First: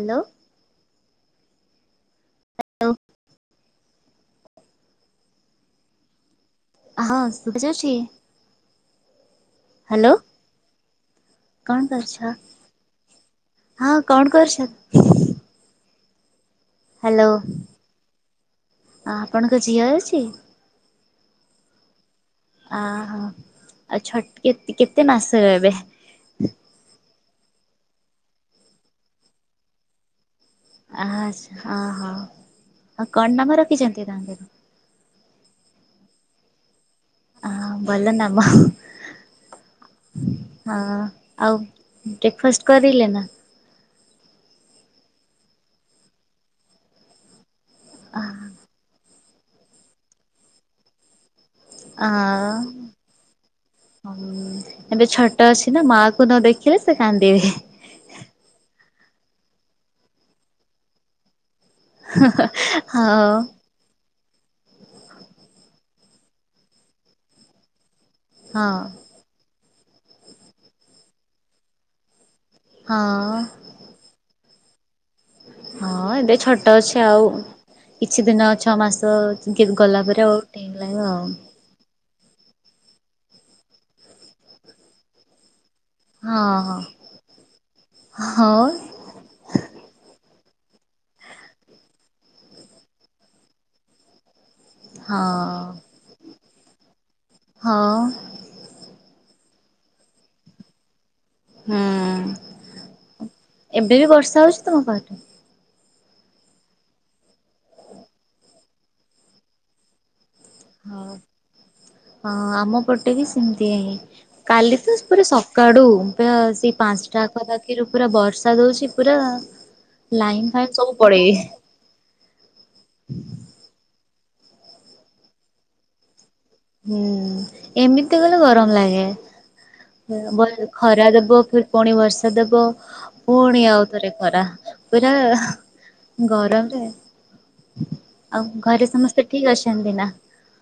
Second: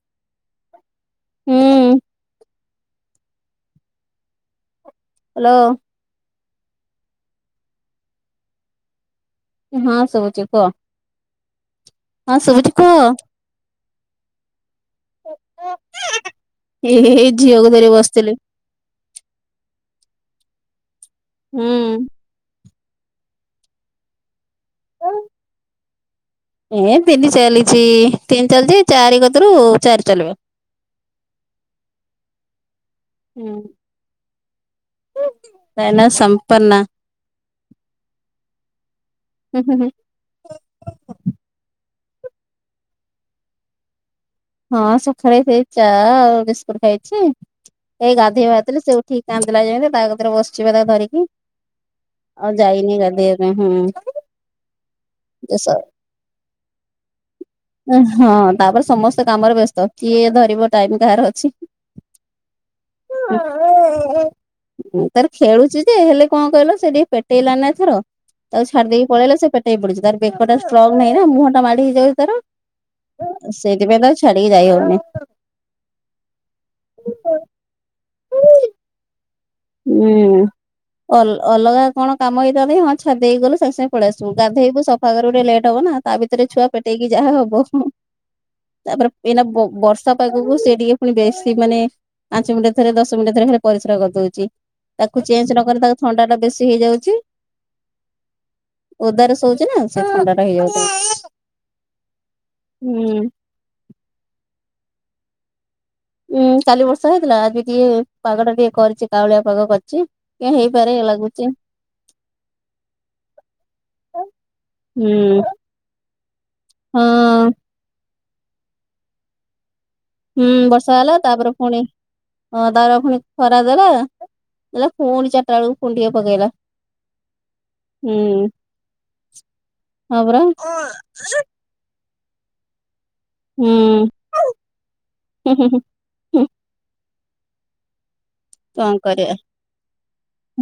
Hello. ହୁଁ। Hello hello. ହଁ ସୁଜୁଛି? ହଁ ଶୁବୁଚି କୁହ। କଣ କରୁଛ, ହଁ ଶୁଭୁଛି କୁହ। ହଁ କଣ କରୁଛ? ଏଇ ହ୍ୟାଲୋ ଝିଅକୁ ଧରିକି ବସିଥିଲି। ଆପଣଙ୍କ ଝିଅ ଅଛି? ହୁଁ। ଅହୋ ଆଉ ଛ କେ କେତେ ମାସରେ ଏବେ? ଏ ତିନି ଚାଲିଚି ତିନି ଚାଲିଚି ଚାରି କତିରୁ ଚାରି ଚାଲିବ। ଆଚ୍ଛା ଅହୋ ଆଉ କଣ ହୁଁ। ନାମ ରଖିଛନ୍ତି ତାଙ୍କର? ତା ନା ସଂପନ୍ନା। ଆ ବଲ ନାମ। ହଁ ହୁଁ ହୁଁ ହୁଁ। ଆଉ ବ୍ରେକଫାଷ୍ଟ କରିଲେ ନା? ହଁ ସକାଳେ ସେ ଚା ଆଉ ବିସ୍କୁଟ ଖାଇଚି ଏଇ ଗାଧେଇବା ସେ ଉଠିକି କାନ୍ଦିଲା ଯେମିତି ତା କତିରେ ବସିଛି ପା ତାକୁ ଧରିକି। ଆ ଆଉ ଯାଇନି ଗାଧେଇବା ପାଇଁ ହୁଁ ଏବେ ଛୋଟ ଅଛି ନା ମା କୁ ନ ଦେଖିଲେ ସେ କାନ୍ଦିବେ ହଁ ତାପରେ ସମସ୍ତେ କାମରେ ବ୍ୟସ୍ତ କିଏ ଧରିବ ଟାଇମ କାହାର ଅଛି। ହଁ ହଁ ହଉ ତାର ଖେଳୁଚି ଯେ ହେଲେ କଣ କହିଲ ସେ ଟିକେ ପେଟେଇଲାନି ନା ଏଥର ହଁ ତାକୁ ଛାଡି ଦେଇକି ପଳେଇଲେ ସେ ପେଟଇ ପଡୁଚି ତାର ବେକଟା ଷ୍ଟ୍ରଙ୍ଗ ନାହିଁ ନା ମୁହଁଟା ମାଡ ହେଇଯାଉଚି ତାର। ହଁ ସେଇଥିପାଇଁ ତାକୁ ଛାଡିକି ଯାଇ ହଉନେଇ। ହଁ ଏବେ ଛୋଟ ଅଛି ଆଉ କିଛି ଦିନ ଛଅ ମାସ [unintelligible] କଲାପରେ ଆଉ ହୁଁ [unintelligible] ପାରିବ ଆଉ। ଅଲଗା କଣ କାମ ହେଇଥାନ୍ତା କି ହଁ ଛାଡି ହେଇକି ଗଲୁ ସାଙ୍ଗେ ସାଙ୍ଗେ ପଳେଇ ଆସିବୁ ଗାଧୋଇବୁ ସଫା କରିବୁ ଟିକେ ଲେଟ୍ ହେବ ନା। ତା ହଁ ଭିତରେ ଛୁଆ ପେଟେଇକି ଯାହା ହବ, ହଁ ତାପରେ ଏଇନା ବ ବର୍ଷା ପାଗକୁ ସେ ଟିକେ ପୁଣି ବେଶୀ ମାନେ ପାଞ୍ଚ ମିନିଟରେ ଥରେ ଦଶ ମିନିଟରେ ଥରେ ଖାଲି ପରିଶ୍ରା କରି ଦଉଚି। ତାକୁ ହଁ ଚେଞ୍ଜ ନ କଲେ ତାକୁ ଥଣ୍ଡା ଟା ବେଶୀ ହେଇଯାଉଚି। ହଁ ଓଦାରେ ଶଉଚି ନା ସେଥିପାଇଁ ଥଣ୍ଡା ଟା ହେଇଯାଉଚି ତାକୁ। ହୁଁ। ଏବେ ବି ବର୍ଷା ହେଉଚି ତୁମ ପଟେ ଉଁ କାଲି ବର୍ଷା ହେଇଥିଲା। ଆଜି ଟିକେ ପାଗ ଟା ଟିକେ କରିଚି କାଉଳିଆ ପାଗ କରିଚି। ହେଇପାରେ ହଉ ଲାଗୁଚି। ହଁ ଆମ ପଟେ ବି ସେମତିୟା ହିଁ। କାଲି ତ ପୁରା ହୁଁ ସକାଡୁ ପ ସେଇ ହଁ ପାଞ୍ଚଟାକୁ ଆ ପୁରା ବର୍ଷା ଦଉଚି ପୁରା ଲାଇନ୍ ହୁଁ ଫାଇନ୍ ସବୁ ବର୍ଷା ହେଲା ପଳେଇ ତାପରେ ପୁଣି ହଁ ତାର ପୁଣି ଖରା ଦେଲା। ପୁଣି ଚାରିଟା ବେଳକୁ ଫୁଣି ଟିକେ ପକେଇଲା। ହୁଁ, ହୁଁ ଏମିତି ଗଲେ ଗରମ ଲାଗେ, ହଁ ପରା ହୁଁ। ଖରା ଦବ ପୁଣି ବର୍ଷା ଦବ, ପୁଣି ଆଉ ଥରେ ଖରା ପୁରା ହୁଁ ହୁଁ ହୁଁ ହୁଁ ଗରମରେ ଆଉ ଘରେ କଣ ସମସ୍ତେ କରିବା ଠିକ ଅଛନ୍ତି ନା?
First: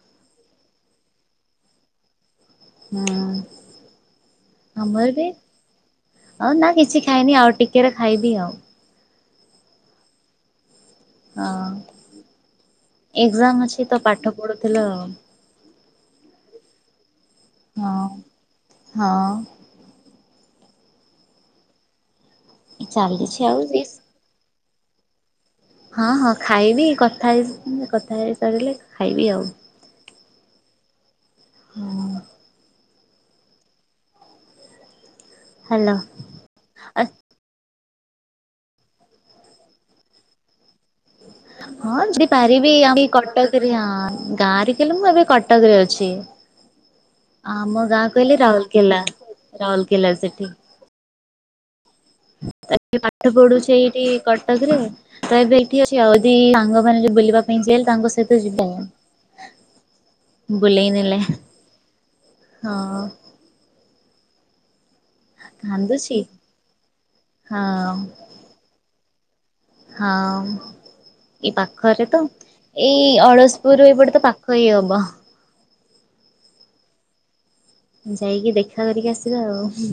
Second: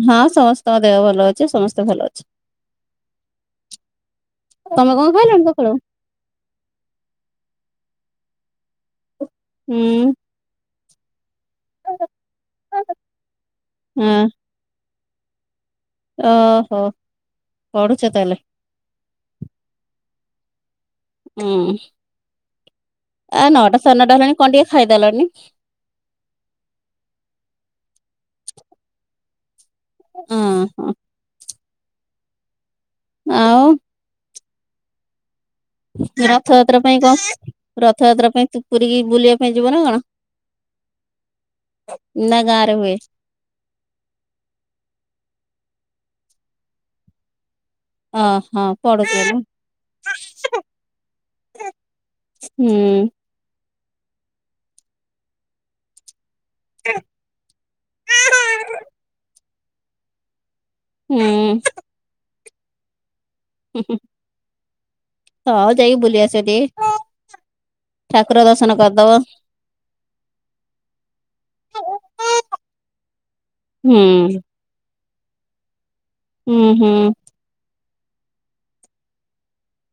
ହଁ ସମସ୍ତଙ୍କ ଦେହ ଭଲ ଅଛି ସମସ୍ତେ ଭଲ ଅଛ। ହୁଁ। ତମେ କଂ ଖଇଲନି ସକାଳୁ? ହଉ ନା କିଛି ଖାଇନି ଆଉ ଟିକେରେ ଖାଇବି ଆଉ। ହୁଁ। ହଁ, ଏକ୍ସାମ ଅଛି ତ ହଁ ପାଠ ପଢୁଥିଲ ଆଉ ଓହୋ ପଢୁଛ ହଁ ତାହେଲେ ହଁ ହୁଁ, ଚାଲିଛି ଆ ଆଉ ନଅଟା ରିସ୍ ସାଢେ ନଅଟା ହେଲାଣି କଁ ଟିକେ ଖାଇଦେଲନି। ହଁ ହଁ ଖାଇବି କଥା ହେଇ କଥା ହେଇସାରିଲେ ଖାଇବି ଆଉ। ଉଁ ହୁଁ। ହୁଁ ଆଉ ହାଲୋ ରଥଯାତ୍ରା ଆ ପାଇଁ କଂ, ରଥଯାତ୍ରା ପାଇଁ ତୁ ପୁରୀକି ବୁଲିଆ ପାଇଁ ଯିବ ନା କଣ? ହଁ ଯଦି ନା ଗାଁ ପାରିବି ରେ ହୁଏ ଆମ କଟକ ହିଁ, ଗାଁରେ କଲେ ମୁଁ ଏବେ କଟକରେ ଅଛି ଆମ ଗାଁ କହିଲେ ଓହୋ ରାଉରକେଲା, ପଢୁଥିଲୁ ରାଉରକେଲା ସେଠି ହୁଁ ପାଠ ପଢୁଛି ଏଇଠି କଟକରେ ତ ଏବେ ଅଛି ଆଉଦି ସାଙ୍ଗମାନେ ଯଦି ବୁଲିବା ପାଇଁ ଯିବା କହିଲେ ତାଙ୍କ ସହିତ ଯିବା ବୁଲେଇନଲେ ହୁଁ ହଁ ହୁଁ ହୁଁ ହଉ ଯାଇକି କାନ୍ଦୁଛି ବୁଲି ଆସ ଟିକେ ହଁ ଠାକୁର ଦର୍ଶନ କରିଦବ। ହଁ, ଏଇ ପାଖରେ ତ ଏଇ ଅଳସପୁରୁ ହୁଁ ଏପଟେ ତ ପା ଖ ହିଁ ହବ। ହୁଁ ହୁଁ ଯାଇକି ଦେଖା କରିକି ଆସିବା ଆଉ।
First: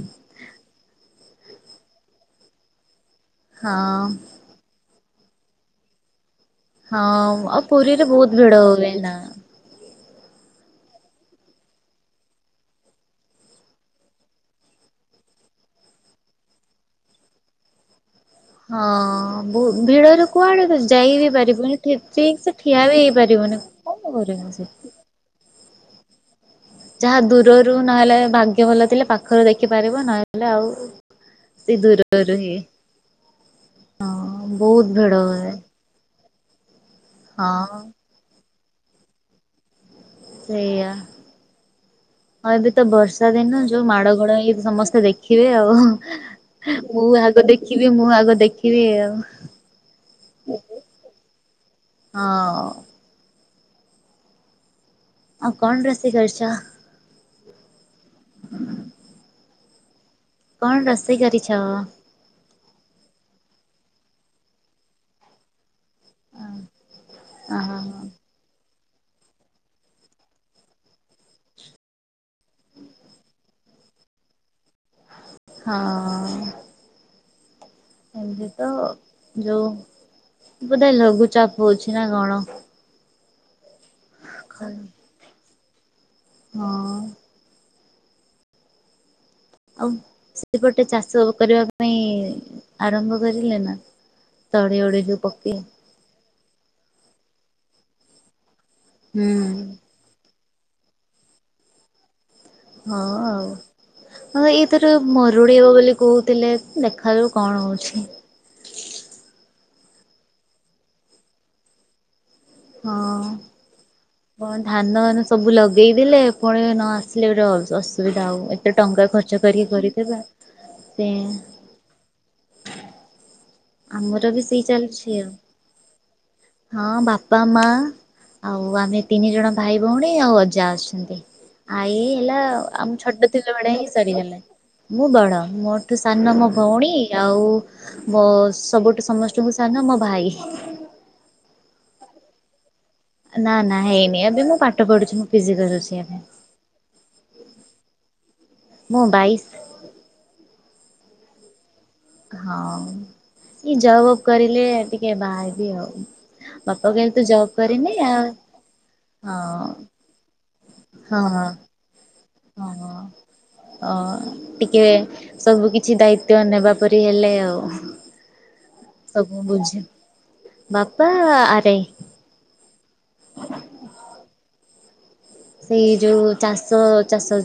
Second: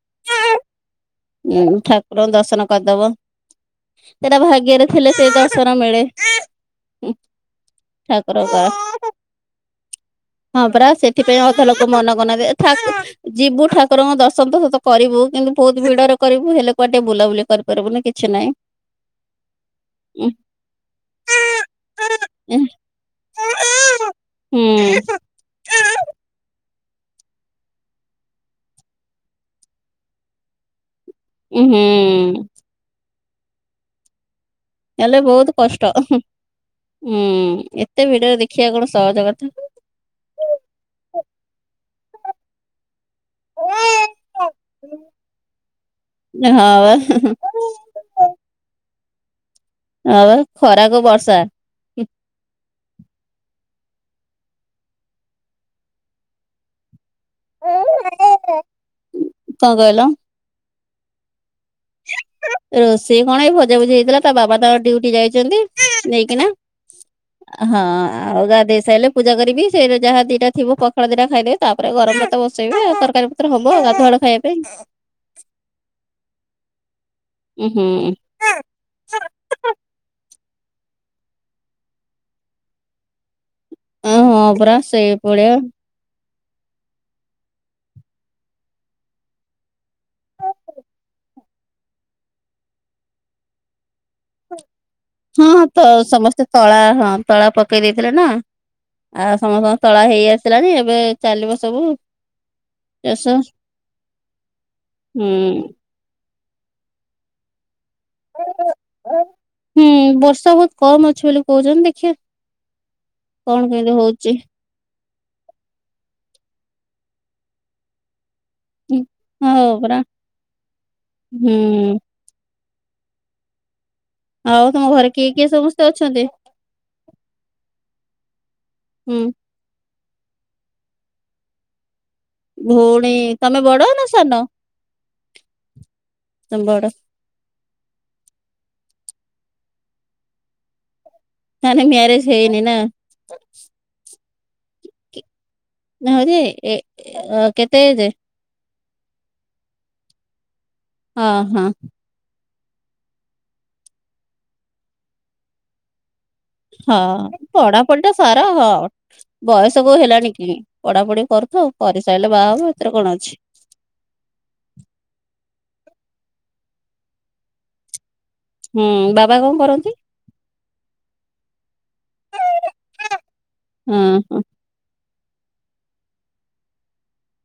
ହୁଁ ଠାକୁରଙ୍କୁ ଦର୍ଶନ କରିଦବ ହଁ ସେଟା ଭାଗ୍ୟରେ ଥିଲେ ସେ ଦର୍ଶନ ମିଳେ। ହଁ ଆଉ ପୁରୀରେ ବହୁତ ଭିଡ ଠାକୁରଙ୍କର ହୁଏ ନା। ହଁ ପରା ସେଥିପାଇଁ ଅଧା ଲୋକ ମନ କରୁନାହାନ୍ତି। ଏଥାକ - - ଯିବୁ ଠାକୁରଙ୍କ ଦର୍ଶନ ଦସତ କରିବୁ କିନ୍ତୁ ବହୁତ ଭିଡରେ କରିବୁ ହେଲେ କୁଆଡେ ବୁଲାବୁଲି କରି ପାରିବୁନି କିଛି ନାହିଁ। ହଁ ଭୁ ଭିଡରେ କୁଆଡେ ତ ଯାଇ ବି ପାରିବୁନି। ଠିକ୍ ଠିକସେ ଠିଆ ବି ହେଇପାରିବୁନି। କଁ କରିବ ହୁଁ, ସେ। ଯାହା ଦୂରରୁ ନହେଲେ ଭାଗ୍ୟ ଭଲ ଥିଲେ ପାଖରୁ ଦେଖିପାରିବ ନହେଲେ ଆଉ ଉଁ ସେ ହୁଁ ଦୂରରୁହିଁ ହଁ ବହୁତ ଭିଡ ହେଲେ ବହୁତ୍ ହୁଏ କଷ୍ଟ ହୁଁ ହୁଁ ହଁ ଏତେ ଭିଡ଼ରେ ଦେଖିବା କଣ ସହଜ କଥା। ସେଇଆ। ହଁ ଏବେତ ବର୍ଷା ଦିନ ହଁ ଯୋଉ ମାଡ଼ ଗୋଳ ହେଇ ସମସ୍ତେ ଦେଖିବେ ଆଉ। ହଁ ବା ହୁଁ ହୁଁ। ଯିବି ମୁଁ ଆଗ ଦେଖିବି ଆଉ। ହଁପା ଖରାକୁ ବର୍ଷା। ହଁ। ଆଉ କଣ ରୋଷେଇ କରିଚ? କଁ କହିଲ? କଣ ରୋଷେଇ କରିଛ? ରୋଷେଇ କଣ ଏଇ ଭଜାଭୁଜି ହେଇଥିଲା ତା ବାବାତ ଡିଉଟି ଯାଇଚନ୍ତି। ନେଇକିନା ହଁ। ହଁ ଆଉ ଯାହା ଗାଧେଇ ସାଇଲେ ପୂଜା କରିବି ସେ ଯାହା ଦିଟା ଥିବ ପଖାଳ ଦିଟା ଖାଇଦେବି ତାପରେ ଗରମଭାତ ବସେଇବି ଆଉ ତରକାରୀ ହବ ଗାଧୁଆବେଳ ଖାଇବା ପାଇଁ। ହଁ ଅ ଅ। ଉଁ ହୁଁ। ଏବେତ ଯୋଉ ବୋଧେ ଲଘୁଚାପ ହୋଉଚିନା କଣ। ଅଁ ହଁ ପରା ସେଇ ଭଳିଆ। ହଁ। ଆଉ ସେଇପଟେ ଚାଷ କରିବା ପାଇଁ ଆରମ୍ଭ କରିଲେନା? ହଁ ତ ସମସ୍ତେ ତଳା ହଁ ତଳା ପକେଇ ଦେଇଥିଲେ ନା ହୁଁ ଆଉ ସମସ୍ତ ଙ୍କ ତଳା ହେଇ ଆସିଲାଣି ଏବେ ଚାଲିବ ସବୁ ହଁ ଚାଷ ଆଉ, ହଁ ଏଇଥର ମରୁଡ଼ି ହବ ହୁଁ। ବୋଲି କହୁଥିଲେ ଦେଖାଯାଉ କଣ ହେଉଚି। ହୁଁ ବର୍ଷା ବହୁତ୍ କମ୍ ଅଛି ବୋଲି କହୁଚନ୍ତି ଦେଖିଇ। ହଁ। କଣ କେମିତି ହଉଚି। କଣ ଧାନ ଏନେସବୁ ଲଗେଇଦେଲେ ପୁଣି ନଆସିଲେ ଗୋଟେ ଅସୁବିଧା ହୁଏ। ଏତେ ହୁଁ। ଟଙ୍କା ଖର୍ଚ୍ଚ କରିକି ହଁ ପରା କରିଥିଲା ସେ ହୁଁ ଆମର ବି ସେଇ ଆଉ ତମ ଘରେ ଚାଲିଛି କିଏ ଆଉ। କିଏ ସମସ୍ତେ ଅଛନ୍ତି? ହଁ ବାପା ମା ଆଉ ଆମେ ହୁଁ ତିନି ଜଣ ଭାଇ ଭଉଣୀ ଆଉ ଅଜା ଆସିଛନ୍ତି। ଆଇ ହେଲା ଆମେ ଭଉଣୀ ଛୋଟ ଥିଲା ତମେ ବେଳେ ବଡ ହିଁ ନା ସାନ ସରିଗଲେ। ମୁଁ ବଡ଼ ମୋ ଠୁ ସାନ ମୋ ତମେ ଭଉଣୀ ବଡ ଆଉ ମୋ ସବୁଠୁ ସମସ୍ତଠୁ ସାନ ମୋ ଭାଇ। ତାହେନେ ମ୍ୟାରେେଜ୍ ହେଇନିନା? ନା ନା ହେଇନି ଏବେ ମୁଁ ପାଠ ପଢୁଚି ମୁଁ ଫିଜିକାଲ ଅଛି। ନାଇଁରେ ଯେ ଏ କେତେ ଏଜ୍? ମୁଁ ବାଇକ୍ ହଁ ହଁ। ହଁ ଇ ଜବ୍ ଫବ୍ କରିଲେ ଟିକେ ବାହାହେବି ଆଉ। ବାପା ହଁ କହିଲେ ତୁ ଜବ୍ କରିନି ପଢାପଢିଟା ଆଉ ସାରା ହଁ ହଁ ବୟସ କୋଉ ହେଲଣିକି ହଁ ପଢାପଢି କରୁଥାଉ। ହଁ କରିସାରିଲେ ବାହା ହବୁ ସେଥିରେ ହଁ। କଣ ଅଛି? ଅ। ଟିକେ ସବୁ କିଛି ଦାୟିତ୍ୱ ନେବା ପରି ହେଲେ ଆଉ। ହୁଁ ବାବା ସବୁ କଣ ବୁଝ କରନ୍ତି? ବାପା ଆରାଇ। ହଁ ହଁ। ସେଇ ଯୋଉ ଚାଷ ଚାଷ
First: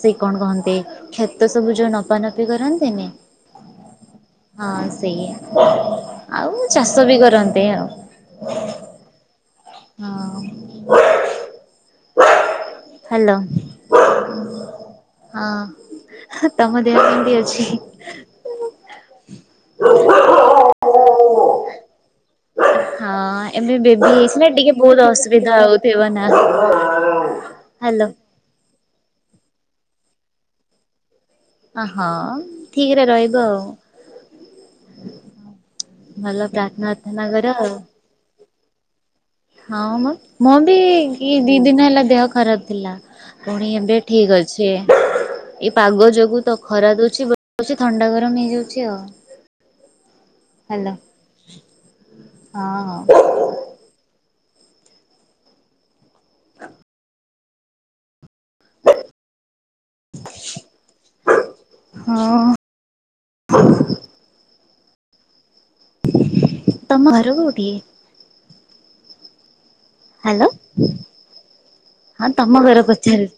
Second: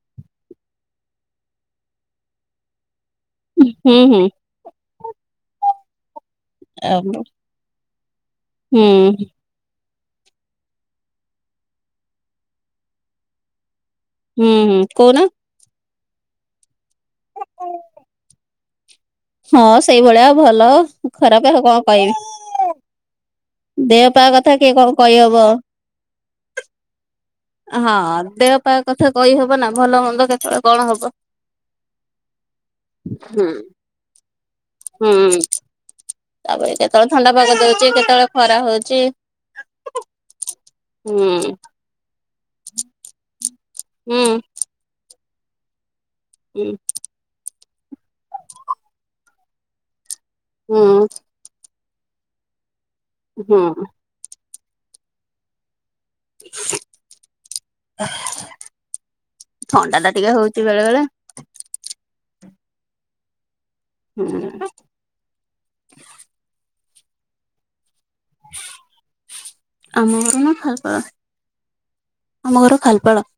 ସେ କଣ କହନ୍ତି? କ୍ଷେତ ସବୁ ଯୋଉ ମପା ମପି କରନ୍ତିନି। ହୁଁ ହୁଁ। ହଁ ସେଇଆ ଆଉ ଚାଷ ବି କରନ୍ତି ଆଉ। ହୁଁ। ହଁ ହାଲୋ। ହୁଁ ହୁଁ କହୁନ। ଅଁ ତମ ଦେହ କେମିତି ଅଛି? ହଁ ସେଇଭଳିଆ ଭଲ ଖରାପ କଣ କହିବି? ହଁ ଏବେ ଦେହ ବେବି ପା ହେଇଛିନା କଥା କିଏ ଟିକେ କଣ ବହୁତ କହିହବ। ଅସୁବିଧା ହଉଥିବ ନା। ହ୍ୟାଲୋ ହଁ ଦେହ ପା କଥା କହିହବ ନା ଭଲ ମନ୍ଦ କେତେବେଳେ କଣ ହବ? ଅହଁ ଠିକରେ ହୁଁ। ରହିବ ଆଉ। ହୁଁ ଭଲ ତାପରେ ପ୍ରାର୍ଥନା କେତେବେଳେ ପ୍ରାର୍ଥନା ଥଣ୍ଡା କର ପାଗ ଆଉ ଦଉଛି କେତେବେଳେ ଖରା ହଉଛି। ହଁ ମଁ ମୁଁ ବି ହୁଁ ଦି ଦିନ ହେଲା ଦେହ ଖରାପ ଥିଲା ପୁଣି ଏବେ ହୁଁ ଠିକ ଅଛି। ଏ ପାଗ ଯୋଗୁ ତ ହୁଁ ଖରା ଦଉଚିବୋଲି। ଥଣ୍ଡା ଗରମ ହେଇଯାଉଛି ଆଉ ହୁଁ। ହାଲୋ। ହଁ ହଁ। ହୁଁ। ଥଣ୍ଡା ଟା ଟିକେ ହଉଛି ବେଳେ ବେଳେ ହଁ। ହୁଁ। ତମ ଘର କୋଉଠି? [unintelligible] ଘର ହ୍ୟାଲୋ ନା ଖାଲପାଳ ହଁ ଆମ ତମ ଘର ଖାଲପାଳ ପଚାରୁଛି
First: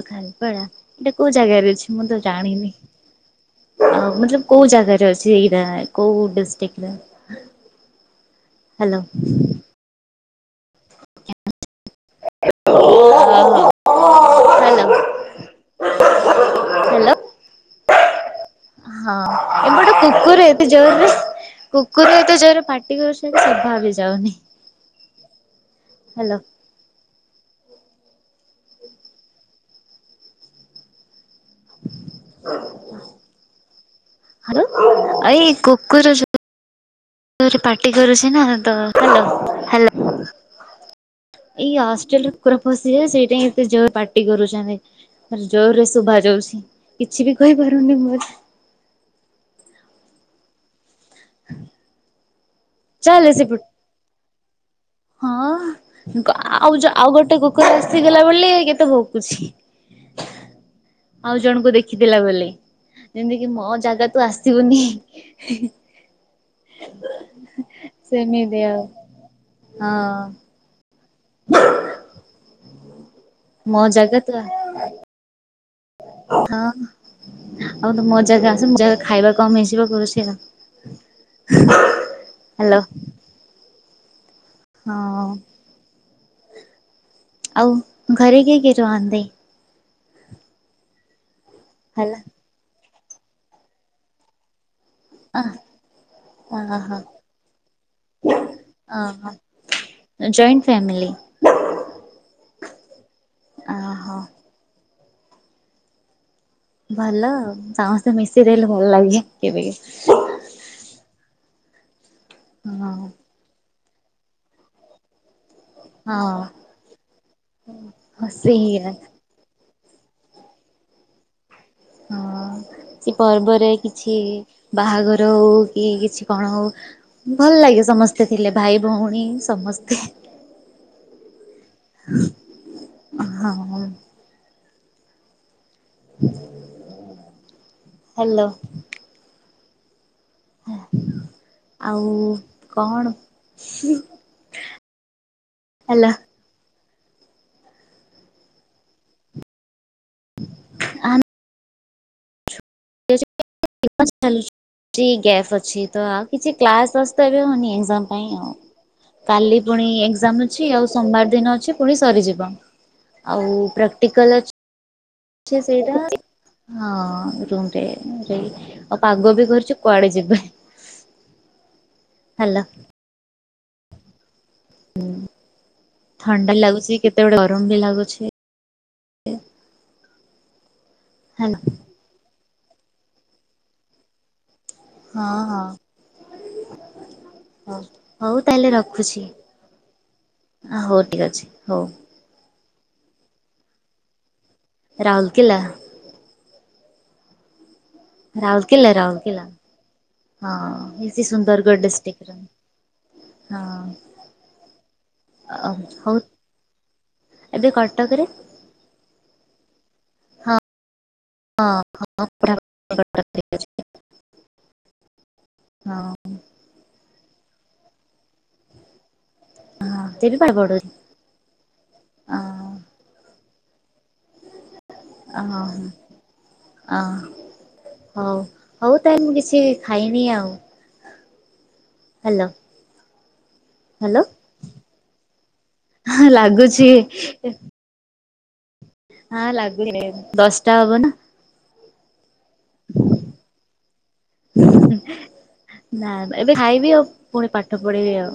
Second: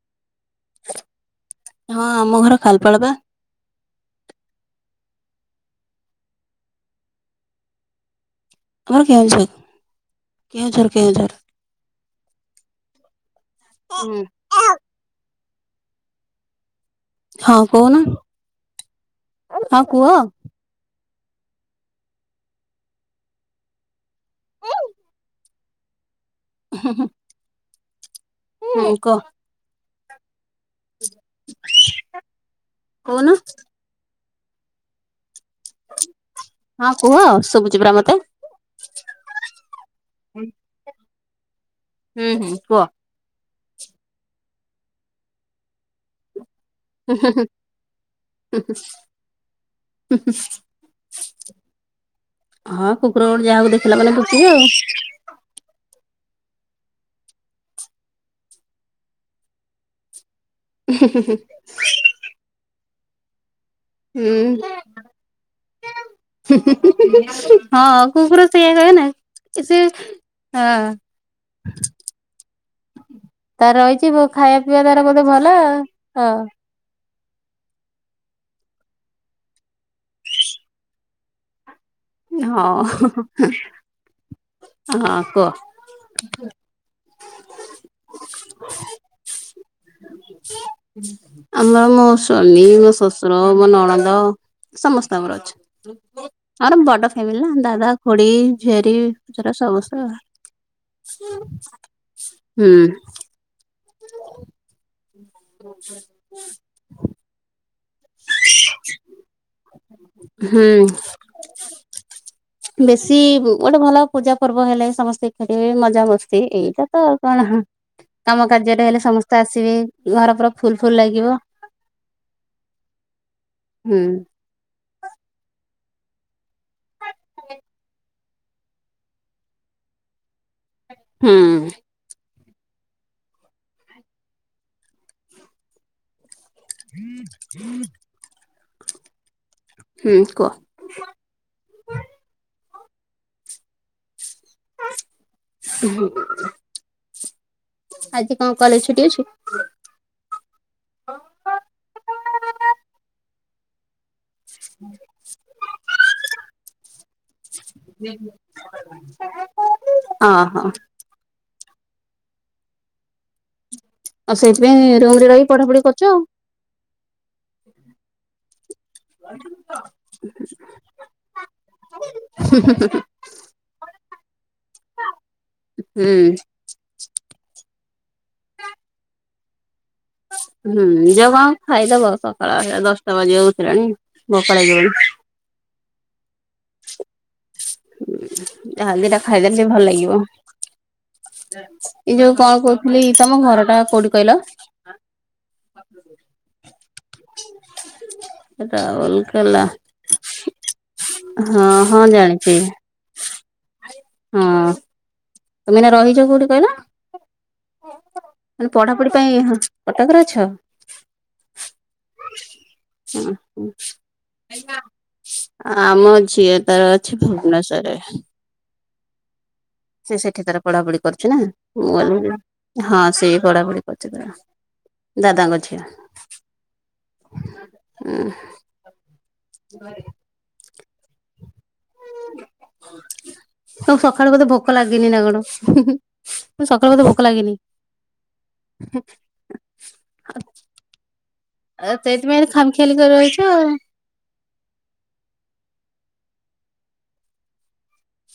ଓ ଖାଲପାଳ। ଏଇଟା କୋଉ ଜାଗାରେ ଅଛି ହଁ ମୁଁ ତ ଆମ ଘର ଜାଣିନି। ଖାଲପାଳ ବା ମତଲବ କୋଉ ଜାଗାରେ ଅଛି ଏଇରା କୋଉ ଡିଷ୍ଟ୍ରିକି ର? [unintelligible] ଆମର କେଉଁଝର କେଉଁଝର କେଉଁଝର। ଓ ହ ହୋ ହଲ [inaudible] ହାଲେ। ହଁ କହୁନ। ହଁ ଏବେ ହଁ ଗୋଟେ କୁହ କୁକୁର ଜୋରରେ କୁକୁରଏତେଜୋରରେ ପାଟି କରୁଛନ୍ତି ସଭା ବି ଯାଉନି। ହ୍ୟାଲୋ। ହୁଁ ହୁଁ। ହୁଁ କହ? କହୁନ। ହାଲୋ ଆଇ କୁକୁର ହଁ କୁହ ଜୋରରେ ଶୁଭୁଛି ପରା ପାଟି ମତେ କରୁଛି ନା ତ ହାଲୋ ହୁଁ ଏଇ ଅଷ୍ଟେଲରୁ କୁକୁର ହୁଁ କୁହ ପଶିଯାଏ ସେଇଟା ହିଁ ସେ ଜୋର ପାଟି କରୁଛନ୍ତି ଜୋରରେ ଶୁଭା ଯାଉଛି କିଛି ବି କହିପାରୁନି ମୁଁ ଏତେ ହୁଁ ହୁଁ ହୁଁ ହୁଁ ହୁଉ ହଁ କୁକୁର ଗୋଟେ ଯାହାକୁ ଦେଖିଲା ମାନେ ଭୁକିବେ ଆଉ ହଁ ଆଉ ଆଉ ଗୋଟେ କୁକୁର ଆସିଗଲା ବୋଲି ଏତ ଭୁକୁଛି ଆଉ ଜଣଙ୍କୁ ଦେଖିଥିଲା ବୋଲି ଯେମିତି କି ମୋ ଜାଗା ଆସିବୁନି ହିଁ ହିଁ ହୁଁ ହୁଁ ହୁଁ ହୁଁ ହୁଁ ହଁ କୁକୁର ସେମିତି ସେଇଆ ଆଉ କହେ ନା ସେ ହଁ। ହଁ ତାର ମୋ ଜାଗା ରହିଛିି ତୁ ଖାଇବା ଦେହ ତାର ବୋଧେ ଭଲ ହଁ ହଁ ଆଉ ତ ମୋ ଜାଗା ଆସ ମୁ ଜାଗ ଖାଇବା କମିଯିବ କହୁଛି ହୁ ହୁ ହଁ ହଁ କୁଅ ଟୁ ଟୁ ଆଉ ଘରେ କିଏ କିଏ ରୁହନ୍ତି ଆମର ମୋ ହେଲା ସ୍ବା ମି ମୋ ଶ୍ୱଶୁର ମୋ ନଣନ୍ଦ ସମସ୍ତେ ଆମର ଅଛୁ ଓହୋ ଆମର ବଡ଼ ଫ୍ୟାମିଲି ନା ଦାଦା ଖୁଡ଼ି ଝିଆରୀ ଓହୋ ସମସ୍ତେ ଜଏଣ୍ଟ ଫ୍ୟାମିଲି ହୁଁ ଓହୋ ମେଭେଲେ ଭଲ ଆଉ ସମସ୍ତେ ମିଶିରହିଲେ ଭଲ ଲାଗେ କେବେ ହୁଁ ହଁ ବେଶୀ ଗୋଟେ ଭଲ ପୂଜା ପର୍ବ ହେଲେ ସମସ୍ତେ ଏକାଠି ହେବେ ମ ମଜା ମସ୍ତି ହଁ ଏଇଟା ତ କଣ କାମ ସେଇଆ କାର୍ଯ୍ୟରେ ହେଲେ ସମସ୍ତେ ତ ଆସିବେ ଘର ପୁରା ଫୁଲ୍ ଫୁଲ୍ ଲାଗିବ ହଁ କିଛି ପର୍ବରେ ହୁଁ। କିଛି ବାହାଘର ହଉ କି କିଛି କଣ ହଉ ଭଲ ଲାଗେ ସମସ୍ତେ ଥିଲେ ଭାଇ ଭଉଣୀ ସମସ୍ତେ ହୁଁ ହଁ ହୁଁ ହୁ ହୁ ହାଲୋ ହୁଁ କୁଅ ଆଉ କଣ ହୁଁ ହୁଁ ହୁଁ ଆଜି କଣ କଲେଜ୍ ଛୁଟି ଅଛି ଆନ୍ ପେପର ଚାଲି ଟିକେ ଗ୍ୟାପ୍ ଅଛି ତ ଆଉ କିଛି କ୍ଲାସ୍ ଫାସ୍ ତ ଏବେ ହଉନି ଏଜାମ୍ ପାଇଁ ଆଉ କାଲି ପୁଣି ଏକ୍ଜାମ୍ ଓହୋ ଅଛି ଆଉ ସୋମବାର ଦିନ ଅଛି ପୁଣି ସରିଯିବ ଆଉ ପ୍ରାକ୍ଟିକାଲ୍ ଅଛି ସେଥିପାଇଁ ରୁମ୍ ରେ ରହି ସେ ପଢ଼ାପଢ଼ି ସେଇଟା କରଚୁ ଆଉ ହଁ ରୁମ୍ ରେ ଆଉ ପାଗ ବି କରୁଚି କୁଆଡ଼େ ଯିବି ହୁଁ ହୁଁ ହୁଁ ହଁ ହୁଁ। ଥଣ୍ଡା ଲାଗୁଛି କେତେବେଳେେ ଗରମ ବି ଲାଗୁଛି ହୁଁ ଯଅ କଣ ହେଲା ଖାଇଦବ ସକାଳ ଦଶଟା ବାଜିବାକୁ ବସିଲାଣି ଭୋକଲାଗିବଣି। ହଁ ହଁ। ହଉ, ହଉ ତାହେଲେ ଯାହା ଦିଟା ରଖୁଛି, ଖାଇଦେଲେ ଟିକେ ଭଲ ଲାଗିବ ହଉ ଠିକ୍ ଅଛି ହଉ। ଏଇ ଯୋଉ କଣ କହୁଥିଲି ତମ ଘରଟା କୋଉଠି କହିଲ? ରାଉଲକେଲା। [inaudible] ରାଉଲକେଲା, ରାଉଲକେଲା। ରାଉରକେଲା ହଁ ଏଇ ସେ ହଁ ସୁନ୍ଦରଗଡ଼ ହଁ ଡିଷ୍ଟ୍ରିକର ଜାଣିଛି ହଁ। ହଁ, ତମେ ଏଇନା ହଉ ରହିଛ କୋଉଠି କହିଲ? ଏବେ କଟକରେ ମାନେ ପଢାପଢି ପାଇଁ ହଁ କଟକରେ ଅଛ? ହଁ ହଁ ଆମ ଝିଅ ତାର ଅଛି ଭୁବନେଶ୍ଵରରେ। ସେ ଦେବି ସେଠି ପାଠ ତାର ପଢୁଛି ପଢ଼ାପଢି କରୁଛି ନା, ଅ [unintelligible] ହଁ ସେ ପଢ଼ାପଢି କରୁଛି ତାର। ଦାଦାଙ୍କ ଝିଅ। ଅ [unintelligible] ହଉ, ହଉ ତାହେଲେ ମୁଁ କିଛି ଖାଇନି ଆଉ। ହାଲୋ। ତମକୁ ସକାଳୁ ବୋଧେ ଭୋକ ଲାଗିନି ନା କଣ ହୁଁ ହୁଁ ସକାଳୁ ଲାଗୁଛି ବୋଧେ ଭୋକ ଲାଗିନି। [inaudible] ହଁ ଲାଗିନେଇ ଦଶଟା ହବ ନା। ଅ ସେଇଥିପାଇଁ ଏତେ ଖାମ୍ ଖିଆଲି କରି ରହିଛ। ନାଁ ନାଁ ଏବେ ଖାଇବି ଆଉ ପୁଣି ପାଠ ପଢ଼ିବି ଆଉ।